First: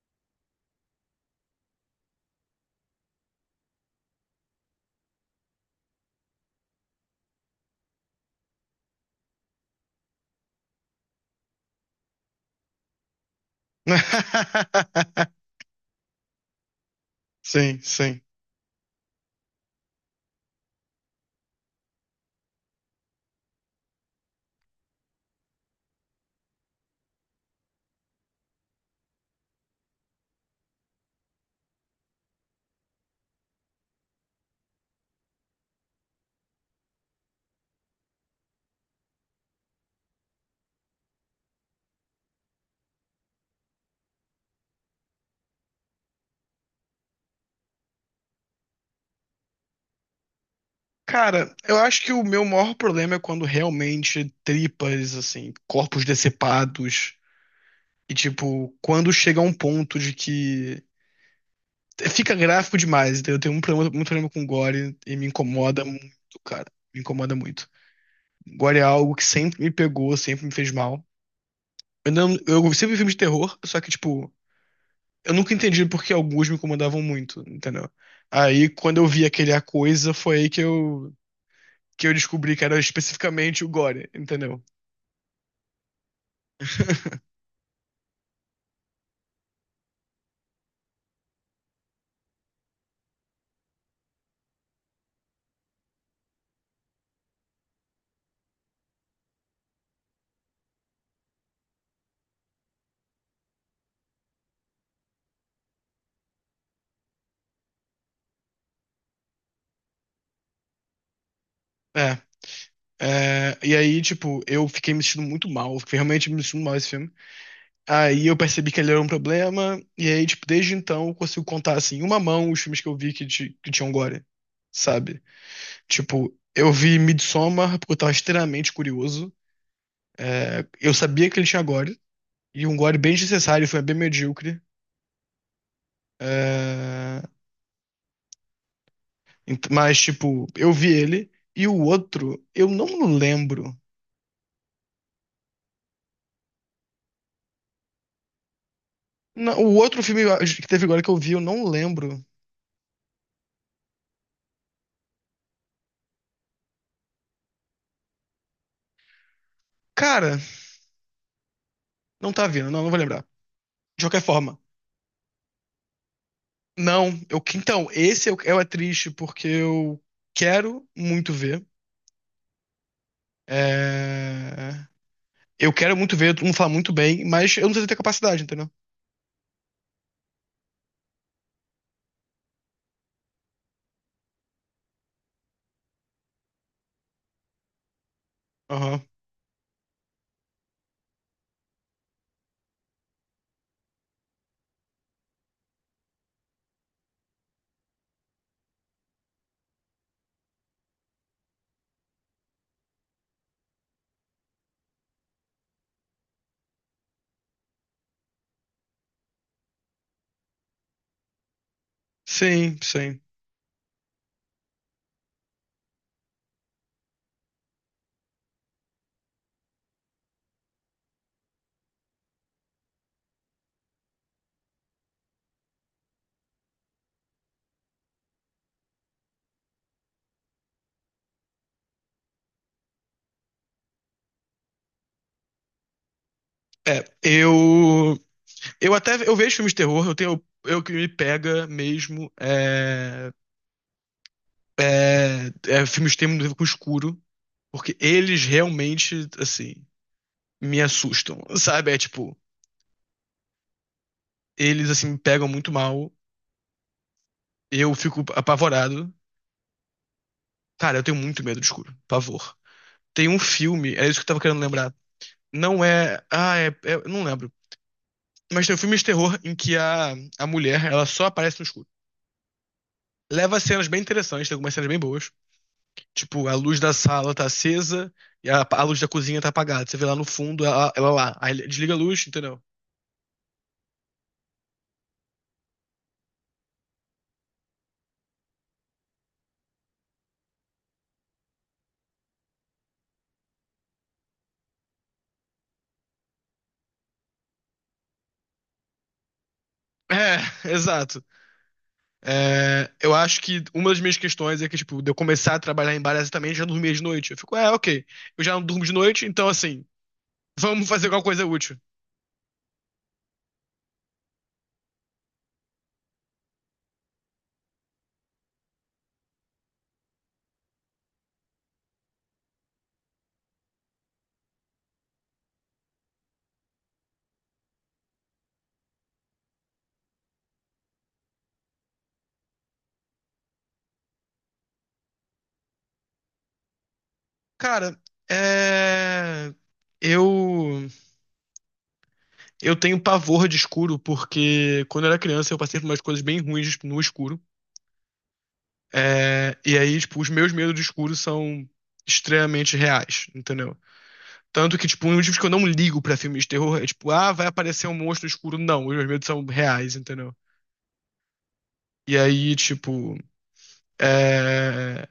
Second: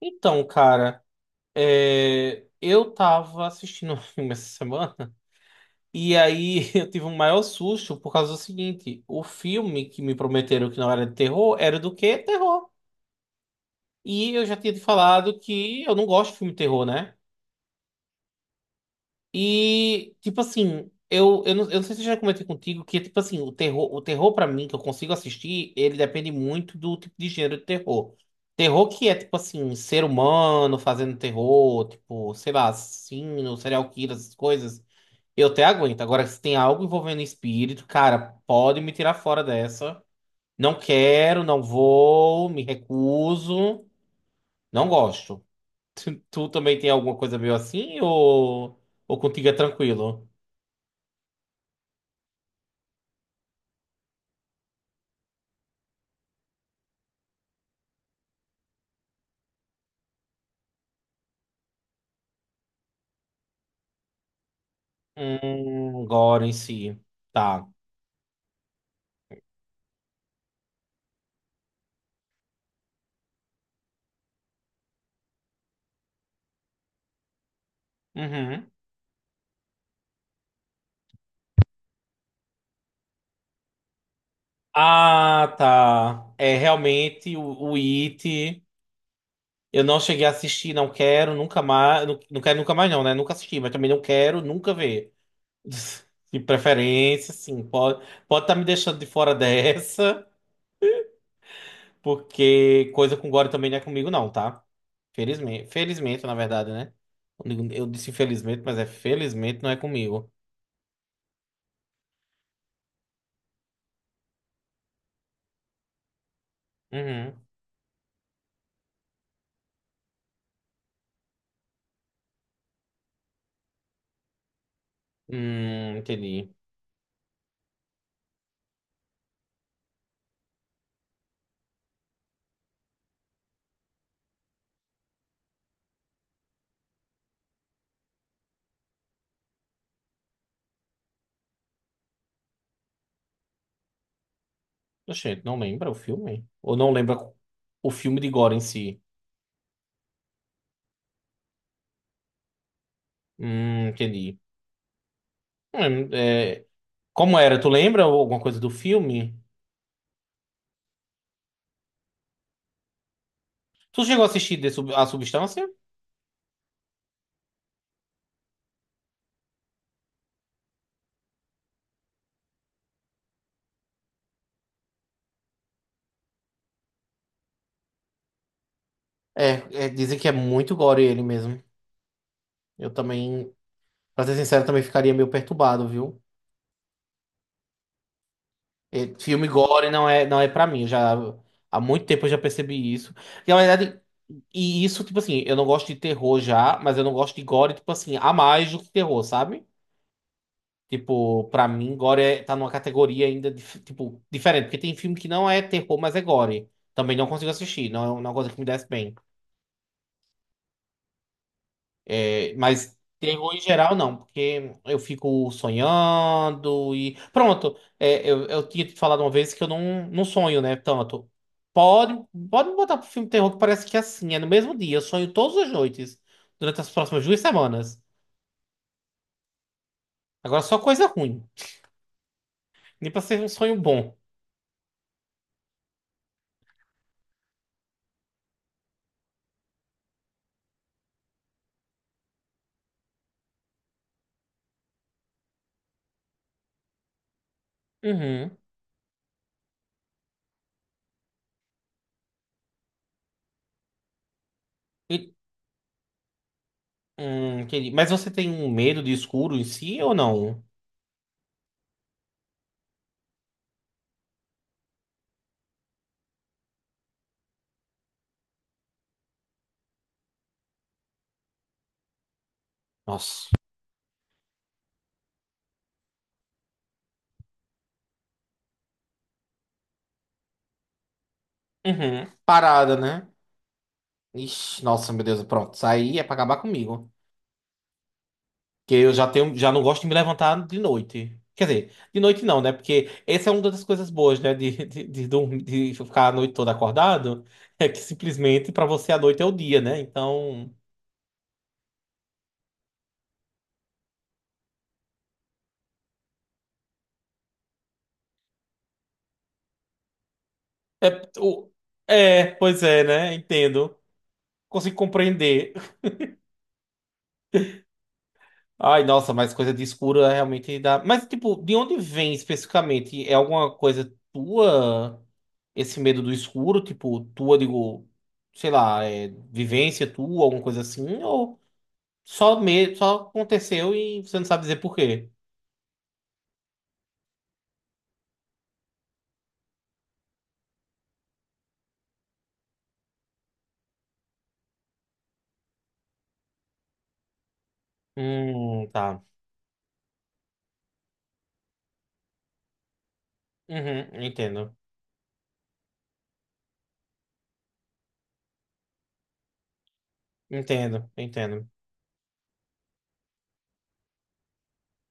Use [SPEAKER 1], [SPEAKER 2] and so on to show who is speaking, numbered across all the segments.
[SPEAKER 1] Então, cara, eu tava assistindo um filme essa semana e aí eu tive um maior susto por causa do seguinte: o filme que me prometeram que não era de terror era do quê? Terror. E eu já tinha te falado que eu não gosto de filme de terror, né?
[SPEAKER 2] Sim, sim.
[SPEAKER 1] E, tipo assim, não, eu não sei se eu já comentei contigo que, tipo assim, o terror para mim, que eu consigo assistir, ele depende muito do tipo de gênero de terror. Terror que é, tipo assim, ser humano fazendo terror, tipo, sei lá, assassino, serial killer, essas coisas, eu até aguento. Agora, se tem algo envolvendo espírito, cara, pode me tirar fora dessa. Não quero, não vou, me recuso, não gosto. Tu também tem alguma coisa meio assim ou contigo é tranquilo?
[SPEAKER 2] Cara, eu acho que o meu maior problema é quando realmente tripas, assim, corpos decepados, e tipo, quando chega a um ponto de que fica gráfico demais, entendeu? Eu tenho um problema, muito problema com gore e me incomoda muito,
[SPEAKER 1] Agora em
[SPEAKER 2] cara.
[SPEAKER 1] si.
[SPEAKER 2] Me incomoda
[SPEAKER 1] Tá.
[SPEAKER 2] muito. Gore é algo que sempre me pegou, sempre me fez mal. Eu, não, eu sempre vi filmes de terror, só que, tipo, eu nunca entendi por que alguns me incomodavam muito, entendeu? Aí,
[SPEAKER 1] Uhum.
[SPEAKER 2] quando eu vi aquele A Coisa, foi aí que eu descobri que era especificamente o Gore, entendeu?
[SPEAKER 1] Ah, tá. É realmente o It. Eu não cheguei a assistir, não quero, nunca mais. Não, não quero nunca mais, não, né? Nunca assisti, mas também não quero nunca ver. De preferência, sim. Pode estar me deixando de fora dessa, porque coisa com Gore também não é comigo, não, tá? Felizmente, na verdade, né? Eu disse infelizmente, mas é felizmente não é comigo.
[SPEAKER 2] É. é, e aí, tipo, eu fiquei me sentindo muito mal, fiquei realmente me sentindo mal esse filme.
[SPEAKER 1] Uhum.
[SPEAKER 2] Aí eu percebi que ele era um problema, e aí, tipo, desde então eu consigo contar, assim, em uma mão os filmes que eu vi que, que tinham Gore, sabe? Tipo,
[SPEAKER 1] Entendi.
[SPEAKER 2] eu vi Midsommar porque eu tava extremamente curioso. É, eu sabia que ele tinha Gore, e um Gore bem desnecessário, foi bem medíocre. É, mas, tipo, eu vi ele, e o outro, eu não lembro.
[SPEAKER 1] Gente, não lembra o filme? Ou não lembra o filme de Gore em si?
[SPEAKER 2] Não, o outro filme que teve agora que eu vi, eu não lembro.
[SPEAKER 1] Entendi. É, como era? Tu lembra alguma coisa do filme?
[SPEAKER 2] Cara, não tá vindo, não, não vou lembrar. De
[SPEAKER 1] Tu
[SPEAKER 2] qualquer
[SPEAKER 1] chegou a
[SPEAKER 2] forma,
[SPEAKER 1] assistir A Substância?
[SPEAKER 2] não. Eu, então, esse eu, é triste porque eu quero muito ver. É, eu quero muito ver, todo mundo fala muito bem, mas eu não sei se eu tenho capacidade, entendeu?
[SPEAKER 1] É, dizem que é muito gore ele mesmo. Eu também, pra ser sincero, também ficaria meio perturbado, viu?
[SPEAKER 2] Aham.
[SPEAKER 1] É, filme gore não é, não é pra mim. Há muito tempo eu já percebi isso. E, na verdade, e isso, tipo assim, eu não gosto de terror já, mas eu não gosto de gore, tipo assim, a mais do que terror, sabe? Tipo, pra mim, tá numa categoria ainda, tipo, diferente. Porque tem filme que não é terror, mas é Gore. Também não consigo assistir, não é uma coisa que me desce bem. É,
[SPEAKER 2] Sim,
[SPEAKER 1] mas
[SPEAKER 2] sim.
[SPEAKER 1] terror em geral, não, porque eu fico sonhando Pronto, é, eu tinha te falado uma vez que eu não, não sonho, né? Tanto. Pode, pode me botar pro filme de terror que parece que é assim, é no mesmo dia. Eu sonho todas as noites, durante as próximas duas semanas. Agora só coisa ruim. Nem pra ser um sonho bom.
[SPEAKER 2] É, eu. Eu até eu vejo filmes de terror, eu tenho. Eu que me pega mesmo é, é filmes de terror com escuro, porque eles
[SPEAKER 1] Uhum.
[SPEAKER 2] realmente, assim, me assustam, sabe? É tipo, eles assim me
[SPEAKER 1] E-
[SPEAKER 2] pegam muito mal,
[SPEAKER 1] Entendi.
[SPEAKER 2] eu
[SPEAKER 1] Mas
[SPEAKER 2] fico
[SPEAKER 1] você tem um medo
[SPEAKER 2] apavorado.
[SPEAKER 1] de escuro em si ou não?
[SPEAKER 2] Cara, eu tenho muito medo de escuro, pavor. Tem um filme, é isso que eu tava querendo lembrar. Não é, ah, eu não lembro. Mas tem um filme de terror em que a mulher, ela só aparece no escuro.
[SPEAKER 1] Nossa.
[SPEAKER 2] Leva cenas bem interessantes, tem algumas cenas bem boas. Tipo, a luz da sala tá acesa e a luz da cozinha tá apagada. Você vê lá no fundo, ela lá. Aí ele desliga a luz,
[SPEAKER 1] Uhum.
[SPEAKER 2] entendeu?
[SPEAKER 1] Parada, né? Ixi, nossa, meu Deus, pronto. Isso aí é pra acabar comigo. Porque eu já tenho, já não gosto de me levantar de noite. Quer dizer, de noite não, né? Porque essa é uma das coisas boas, né? De ficar a noite toda acordado. É que simplesmente pra você a noite é o dia, né?
[SPEAKER 2] É,
[SPEAKER 1] Então.
[SPEAKER 2] exato. É, eu acho que uma das minhas questões é que, tipo, de eu começar a trabalhar em bar é exatamente, eu já dormia de noite. Eu fico, é, ok, eu já não durmo de noite, então assim, vamos fazer alguma
[SPEAKER 1] É,
[SPEAKER 2] coisa
[SPEAKER 1] o-
[SPEAKER 2] útil.
[SPEAKER 1] é, pois é, né? Entendo. Consigo compreender. Ai, nossa, mas coisa de escura realmente dá. Mas, tipo, de onde vem especificamente? É alguma coisa tua, esse medo do escuro? Tipo, tua, digo, sei lá, é vivência tua, alguma coisa assim? Ou só aconteceu e você não sabe dizer por quê?
[SPEAKER 2] Cara, é. Eu, eu tenho pavor de escuro porque quando eu era criança eu passei por umas coisas bem ruins tipo, no escuro.
[SPEAKER 1] Tá.
[SPEAKER 2] É, e aí, tipo, os meus medos de escuro são extremamente reais, entendeu?
[SPEAKER 1] Uhum, entendo.
[SPEAKER 2] Tanto que, tipo, um dos motivos que eu não ligo pra filmes de terror é, tipo, ah, vai aparecer um monstro escuro. Não, os meus medos são reais, entendeu?
[SPEAKER 1] Entendo, entendo.
[SPEAKER 2] E aí, tipo, é...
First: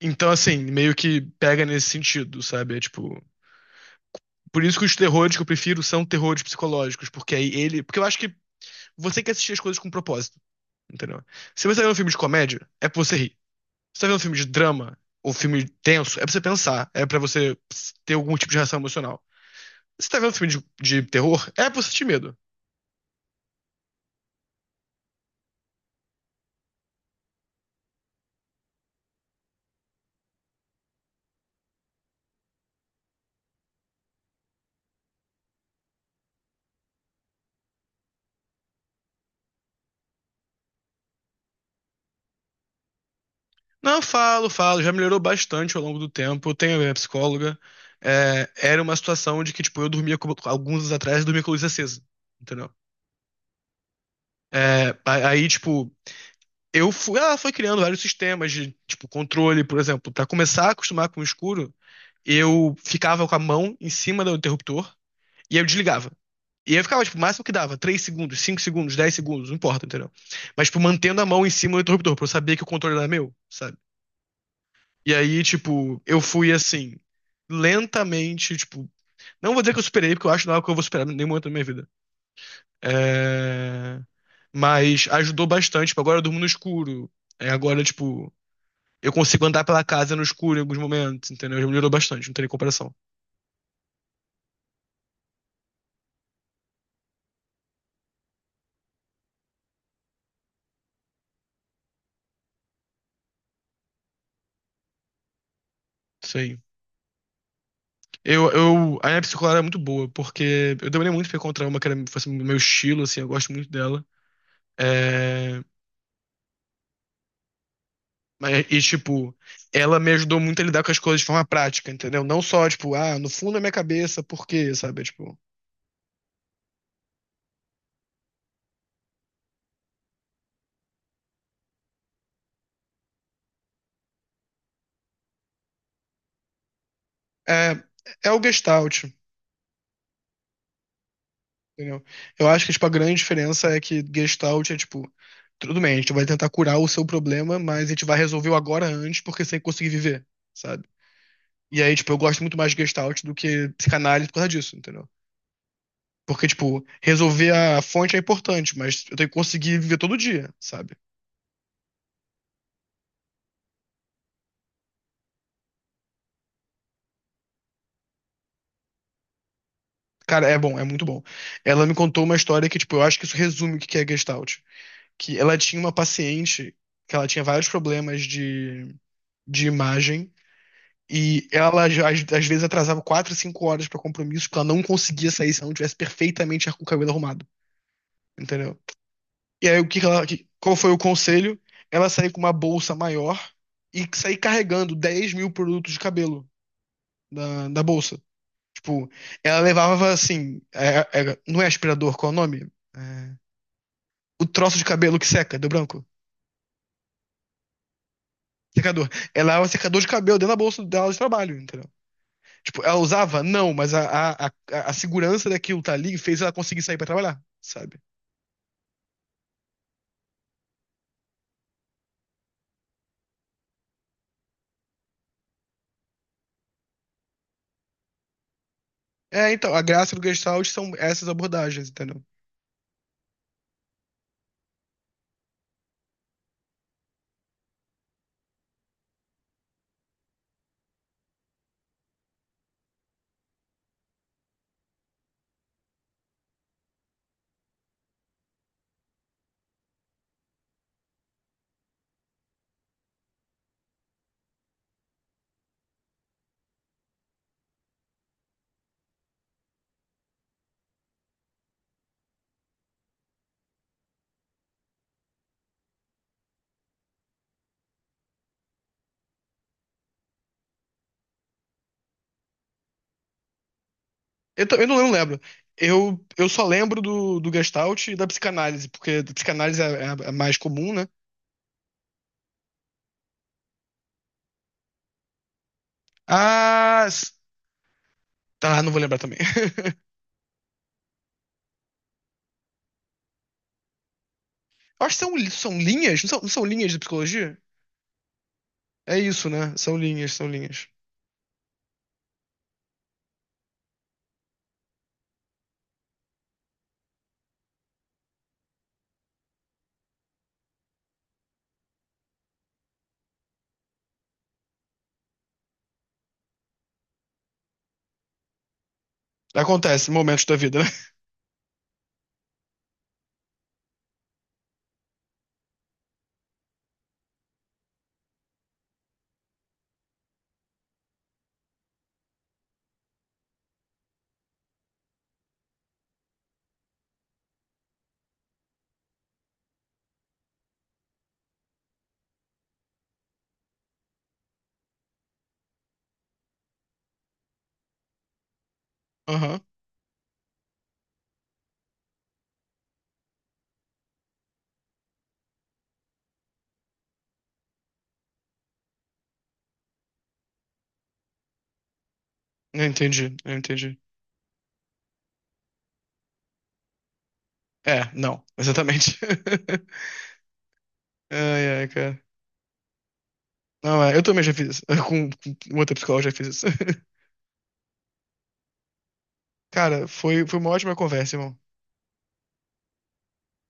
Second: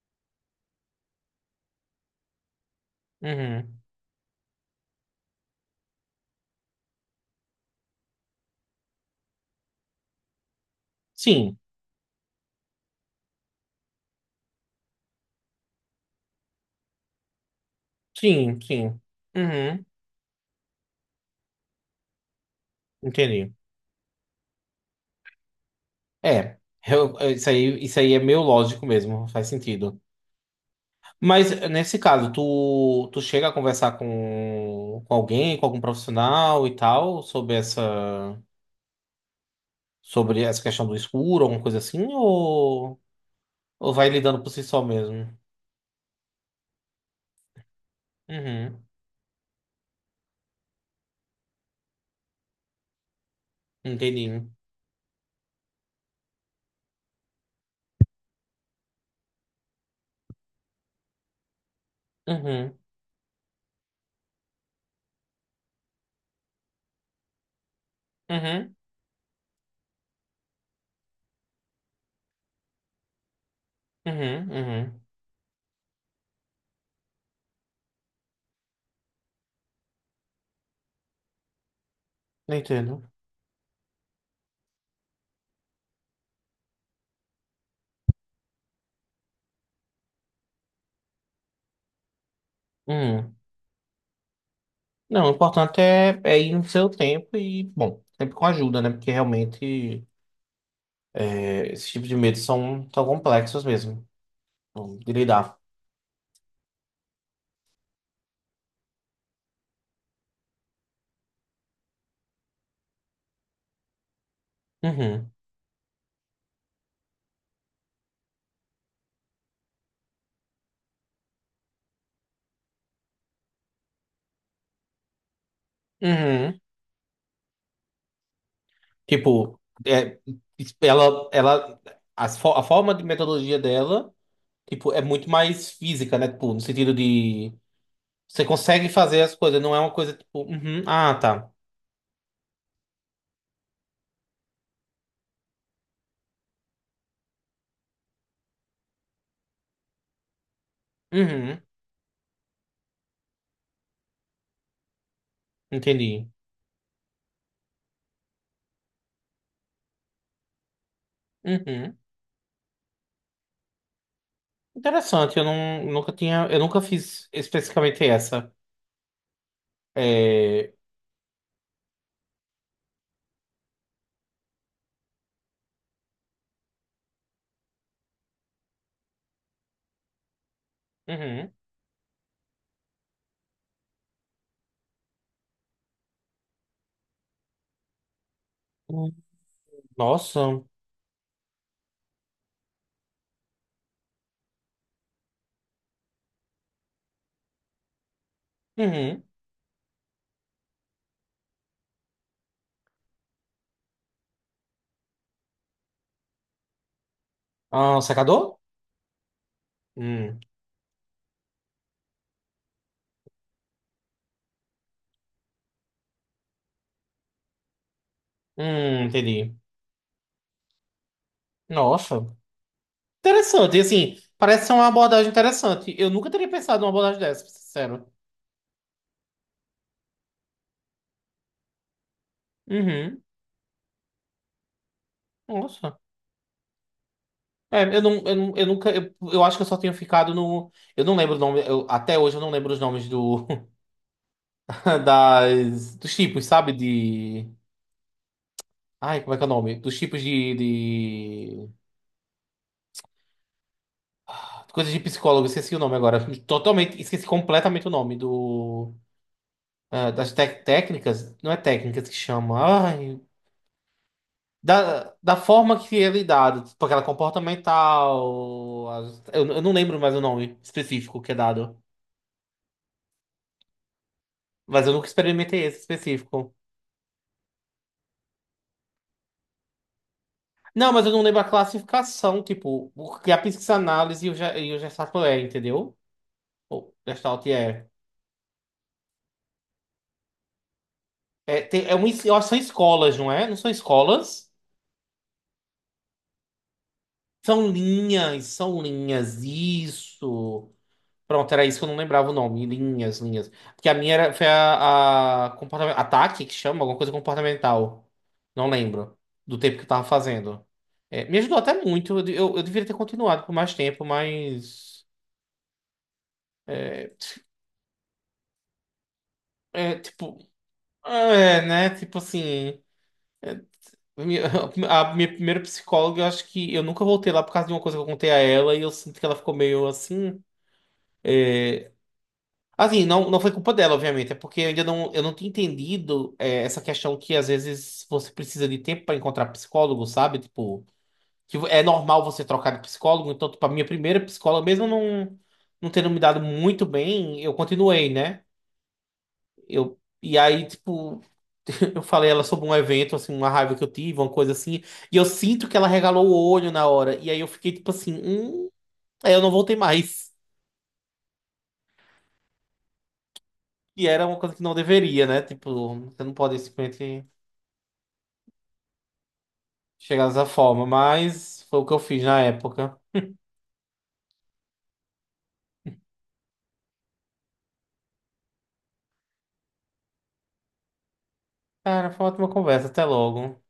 [SPEAKER 2] Então, assim, meio que pega nesse sentido, sabe? É tipo.
[SPEAKER 1] Uhum.
[SPEAKER 2] Por isso que os terrores que eu prefiro são terrores psicológicos, porque aí ele. Porque eu acho que você quer assistir as coisas com propósito, entendeu?
[SPEAKER 1] Sim,
[SPEAKER 2] Se você tá vendo um filme de comédia, é pra você rir. Se você tá vendo um filme de drama ou filme tenso, é pra você pensar, é pra você ter algum tipo de
[SPEAKER 1] sim,
[SPEAKER 2] reação
[SPEAKER 1] sim.
[SPEAKER 2] emocional.
[SPEAKER 1] Uhum,
[SPEAKER 2] Se você tá vendo um filme de terror, é pra você sentir medo.
[SPEAKER 1] entendi. É, isso aí é meio lógico mesmo, faz sentido. Mas nesse caso, tu chega a conversar com alguém, com algum profissional e tal, sobre essa questão do escuro, alguma coisa assim, ou
[SPEAKER 2] Não,
[SPEAKER 1] vai lidando por
[SPEAKER 2] falo,
[SPEAKER 1] si
[SPEAKER 2] falo.
[SPEAKER 1] só
[SPEAKER 2] Já melhorou
[SPEAKER 1] mesmo?
[SPEAKER 2] bastante ao longo do tempo. Eu tenho a minha psicóloga. É, era
[SPEAKER 1] Uhum,
[SPEAKER 2] uma situação de que, tipo, eu dormia com, alguns anos atrás, eu dormia com a luz acesa. Entendeu?
[SPEAKER 1] entendi.
[SPEAKER 2] É, aí, tipo, eu fui. Ela foi criando vários sistemas de, tipo, controle, por exemplo. Pra começar a acostumar com o escuro, eu
[SPEAKER 1] Uhum,
[SPEAKER 2] ficava com a mão em cima do interruptor e eu desligava. E eu ficava, tipo, o máximo que dava, três segundos, cinco
[SPEAKER 1] uhum,
[SPEAKER 2] segundos, dez segundos, não importa, entendeu? Mas, tipo, mantendo a mão em cima do interruptor, pra eu saber que o controle era meu, sabe?
[SPEAKER 1] uhum, uhum.
[SPEAKER 2] E aí, tipo, eu fui assim, lentamente, tipo, não vou dizer que eu superei, porque eu acho que não é algo que eu vou superar em nenhum momento da minha vida.
[SPEAKER 1] Entendo.
[SPEAKER 2] É... Mas ajudou bastante. Tipo, agora eu durmo no escuro. É, agora, tipo, eu consigo andar pela casa no escuro em alguns momentos, entendeu? Já melhorou bastante, não tem nem comparação.
[SPEAKER 1] Uhum. Não, o importante é, é ir no seu tempo e, bom, sempre com ajuda, né? Porque realmente é, esses tipos de medos são tão complexos mesmo bom, de lidar.
[SPEAKER 2] Sim. Eu, a minha psicóloga era muito boa, porque eu demorei muito pra encontrar uma que era, fosse meu estilo, assim, eu gosto muito dela.
[SPEAKER 1] Uhum,
[SPEAKER 2] É, mas, e, tipo, ela me ajudou muito a lidar com as coisas de forma prática, entendeu? Não só, tipo, ah, no fundo da minha cabeça, por quê, sabe? Tipo,
[SPEAKER 1] uhum. Tipo, é, ela, ela, a forma de metodologia dela, tipo, é muito mais física, né? Tipo, no sentido de
[SPEAKER 2] é, é o
[SPEAKER 1] você consegue
[SPEAKER 2] Gestalt,
[SPEAKER 1] fazer as coisas, não é uma coisa tipo, uhum, ah, tá,
[SPEAKER 2] entendeu? Eu acho que, tipo, a grande diferença é que Gestalt é, tipo, tudo bem, a gente vai tentar curar o seu problema, mas a gente vai resolver o agora antes, porque sem conseguir viver, sabe?
[SPEAKER 1] uhum,
[SPEAKER 2] E aí, tipo, eu gosto muito mais de Gestalt do que psicanálise por causa disso, entendeu?
[SPEAKER 1] entendi,
[SPEAKER 2] Porque, tipo, resolver a fonte é importante, mas eu tenho que conseguir viver todo dia, sabe?
[SPEAKER 1] uhum. Interessante, eu não, nunca tinha, eu nunca fiz especificamente essa.
[SPEAKER 2] Cara, é
[SPEAKER 1] É,
[SPEAKER 2] bom, é muito bom. Ela me contou uma história que, tipo, eu acho que isso resume o que que é Gestalt. Que ela tinha uma paciente que ela tinha vários problemas de imagem e
[SPEAKER 1] uhum.
[SPEAKER 2] ela, já- às vezes, atrasava 4, 5 horas pra compromisso porque ela não conseguia sair se ela não tivesse perfeitamente com o cabelo arrumado, entendeu?
[SPEAKER 1] Hum,
[SPEAKER 2] E aí, o que que ela, que-
[SPEAKER 1] Nossa,
[SPEAKER 2] qual foi o conselho? Ela sair com uma bolsa maior e sair carregando 10 mil produtos de cabelo da bolsa. Tipo,
[SPEAKER 1] uhum.
[SPEAKER 2] ela levava, assim, não é aspirador, qual é o nome? É, o troço de cabelo que seca, do branco.
[SPEAKER 1] Ah, secador?
[SPEAKER 2] Secador. Ela é um secador de cabelo
[SPEAKER 1] Hum,
[SPEAKER 2] dentro da bolsa dela de trabalho, entendeu? Tipo, ela usava? Não, mas a segurança daquilo tá ali fez ela conseguir sair pra trabalhar, sabe?
[SPEAKER 1] entendi. Nossa. Interessante, e assim, parece ser uma abordagem interessante. Eu nunca teria pensado numa abordagem dessa, pra ser sincero.
[SPEAKER 2] É, então, a graça do Gestalt são essas abordagens, entendeu?
[SPEAKER 1] Uhum. Nossa. É, eu não, eu não, eu nunca, eu acho que eu só tenho ficado no, eu não lembro o nome, eu- até hoje eu não lembro os nomes do, das, dos tipos, sabe, de, ai, como é que é o nome? Dos tipos de, coisas de psicólogo, esqueci o nome agora, totalmente, esqueci completamente o nome do, ah, técnicas, não é técnicas que chama, ai, da forma que ele é dado, tipo aquela comportamental. Eu não lembro mais o nome específico que é dado. Mas eu
[SPEAKER 2] Eu
[SPEAKER 1] nunca
[SPEAKER 2] não lembro.
[SPEAKER 1] experimentei esse
[SPEAKER 2] Eu
[SPEAKER 1] específico.
[SPEAKER 2] só lembro do Gestalt e da psicanálise, porque a psicanálise é, é a mais comum,
[SPEAKER 1] Não,
[SPEAKER 2] né?
[SPEAKER 1] mas eu não lembro a classificação, tipo, o que a psicanálise e e o Gestalt é, entendeu? Ou
[SPEAKER 2] Ah,
[SPEAKER 1] Gestalt é.
[SPEAKER 2] tá, não vou lembrar também.
[SPEAKER 1] É, é uma, eu acho que são escolas, não é? Não são escolas?
[SPEAKER 2] Eu acho que são, são linhas, não são linhas de psicologia?
[SPEAKER 1] São
[SPEAKER 2] É
[SPEAKER 1] linhas,
[SPEAKER 2] isso, né? São linhas, são
[SPEAKER 1] isso.
[SPEAKER 2] linhas.
[SPEAKER 1] Pronto, era isso que eu não lembrava o nome. Linhas, linhas. Porque foi a comportamento, ataque, que chama, alguma coisa comportamental. Não lembro. Do tempo que eu tava fazendo. É, me ajudou até muito. Eu deveria ter continuado por mais tempo, mas. É,
[SPEAKER 2] Acontece,
[SPEAKER 1] tipo.
[SPEAKER 2] momentos da vida, né?
[SPEAKER 1] É, né? Tipo assim. é, minha- a minha primeira psicóloga, eu acho que eu nunca voltei lá por causa de uma coisa que eu contei a ela e eu sinto que ela ficou meio assim. Assim, não, não foi culpa dela, obviamente, é porque eu não tinha entendido é, essa questão que às vezes você precisa de tempo para encontrar psicólogo, sabe? Tipo, que é normal você trocar de psicólogo, então, tipo, a minha primeira psicóloga, mesmo não, não tendo me dado muito bem, eu continuei, né?
[SPEAKER 2] Aham,
[SPEAKER 1] E aí, tipo, eu falei ela sobre um evento, assim, uma raiva que eu tive, uma coisa assim, e eu sinto que ela regalou o olho na hora, e aí eu fiquei, tipo assim, aí eu não voltei mais.
[SPEAKER 2] eu entendi, eu entendi.
[SPEAKER 1] E era uma coisa que não deveria, né? Tipo, você não pode simplesmente.
[SPEAKER 2] É, não, exatamente.
[SPEAKER 1] Chegar dessa forma, mas
[SPEAKER 2] Ai,
[SPEAKER 1] foi o
[SPEAKER 2] ai,
[SPEAKER 1] que eu
[SPEAKER 2] cara.
[SPEAKER 1] fiz na época.
[SPEAKER 2] Não, é, eu também já fiz isso. Com outra psicóloga já fiz isso. Cara, foi uma ótima conversa, irmão.
[SPEAKER 1] Cara, foi uma ótima conversa, até logo.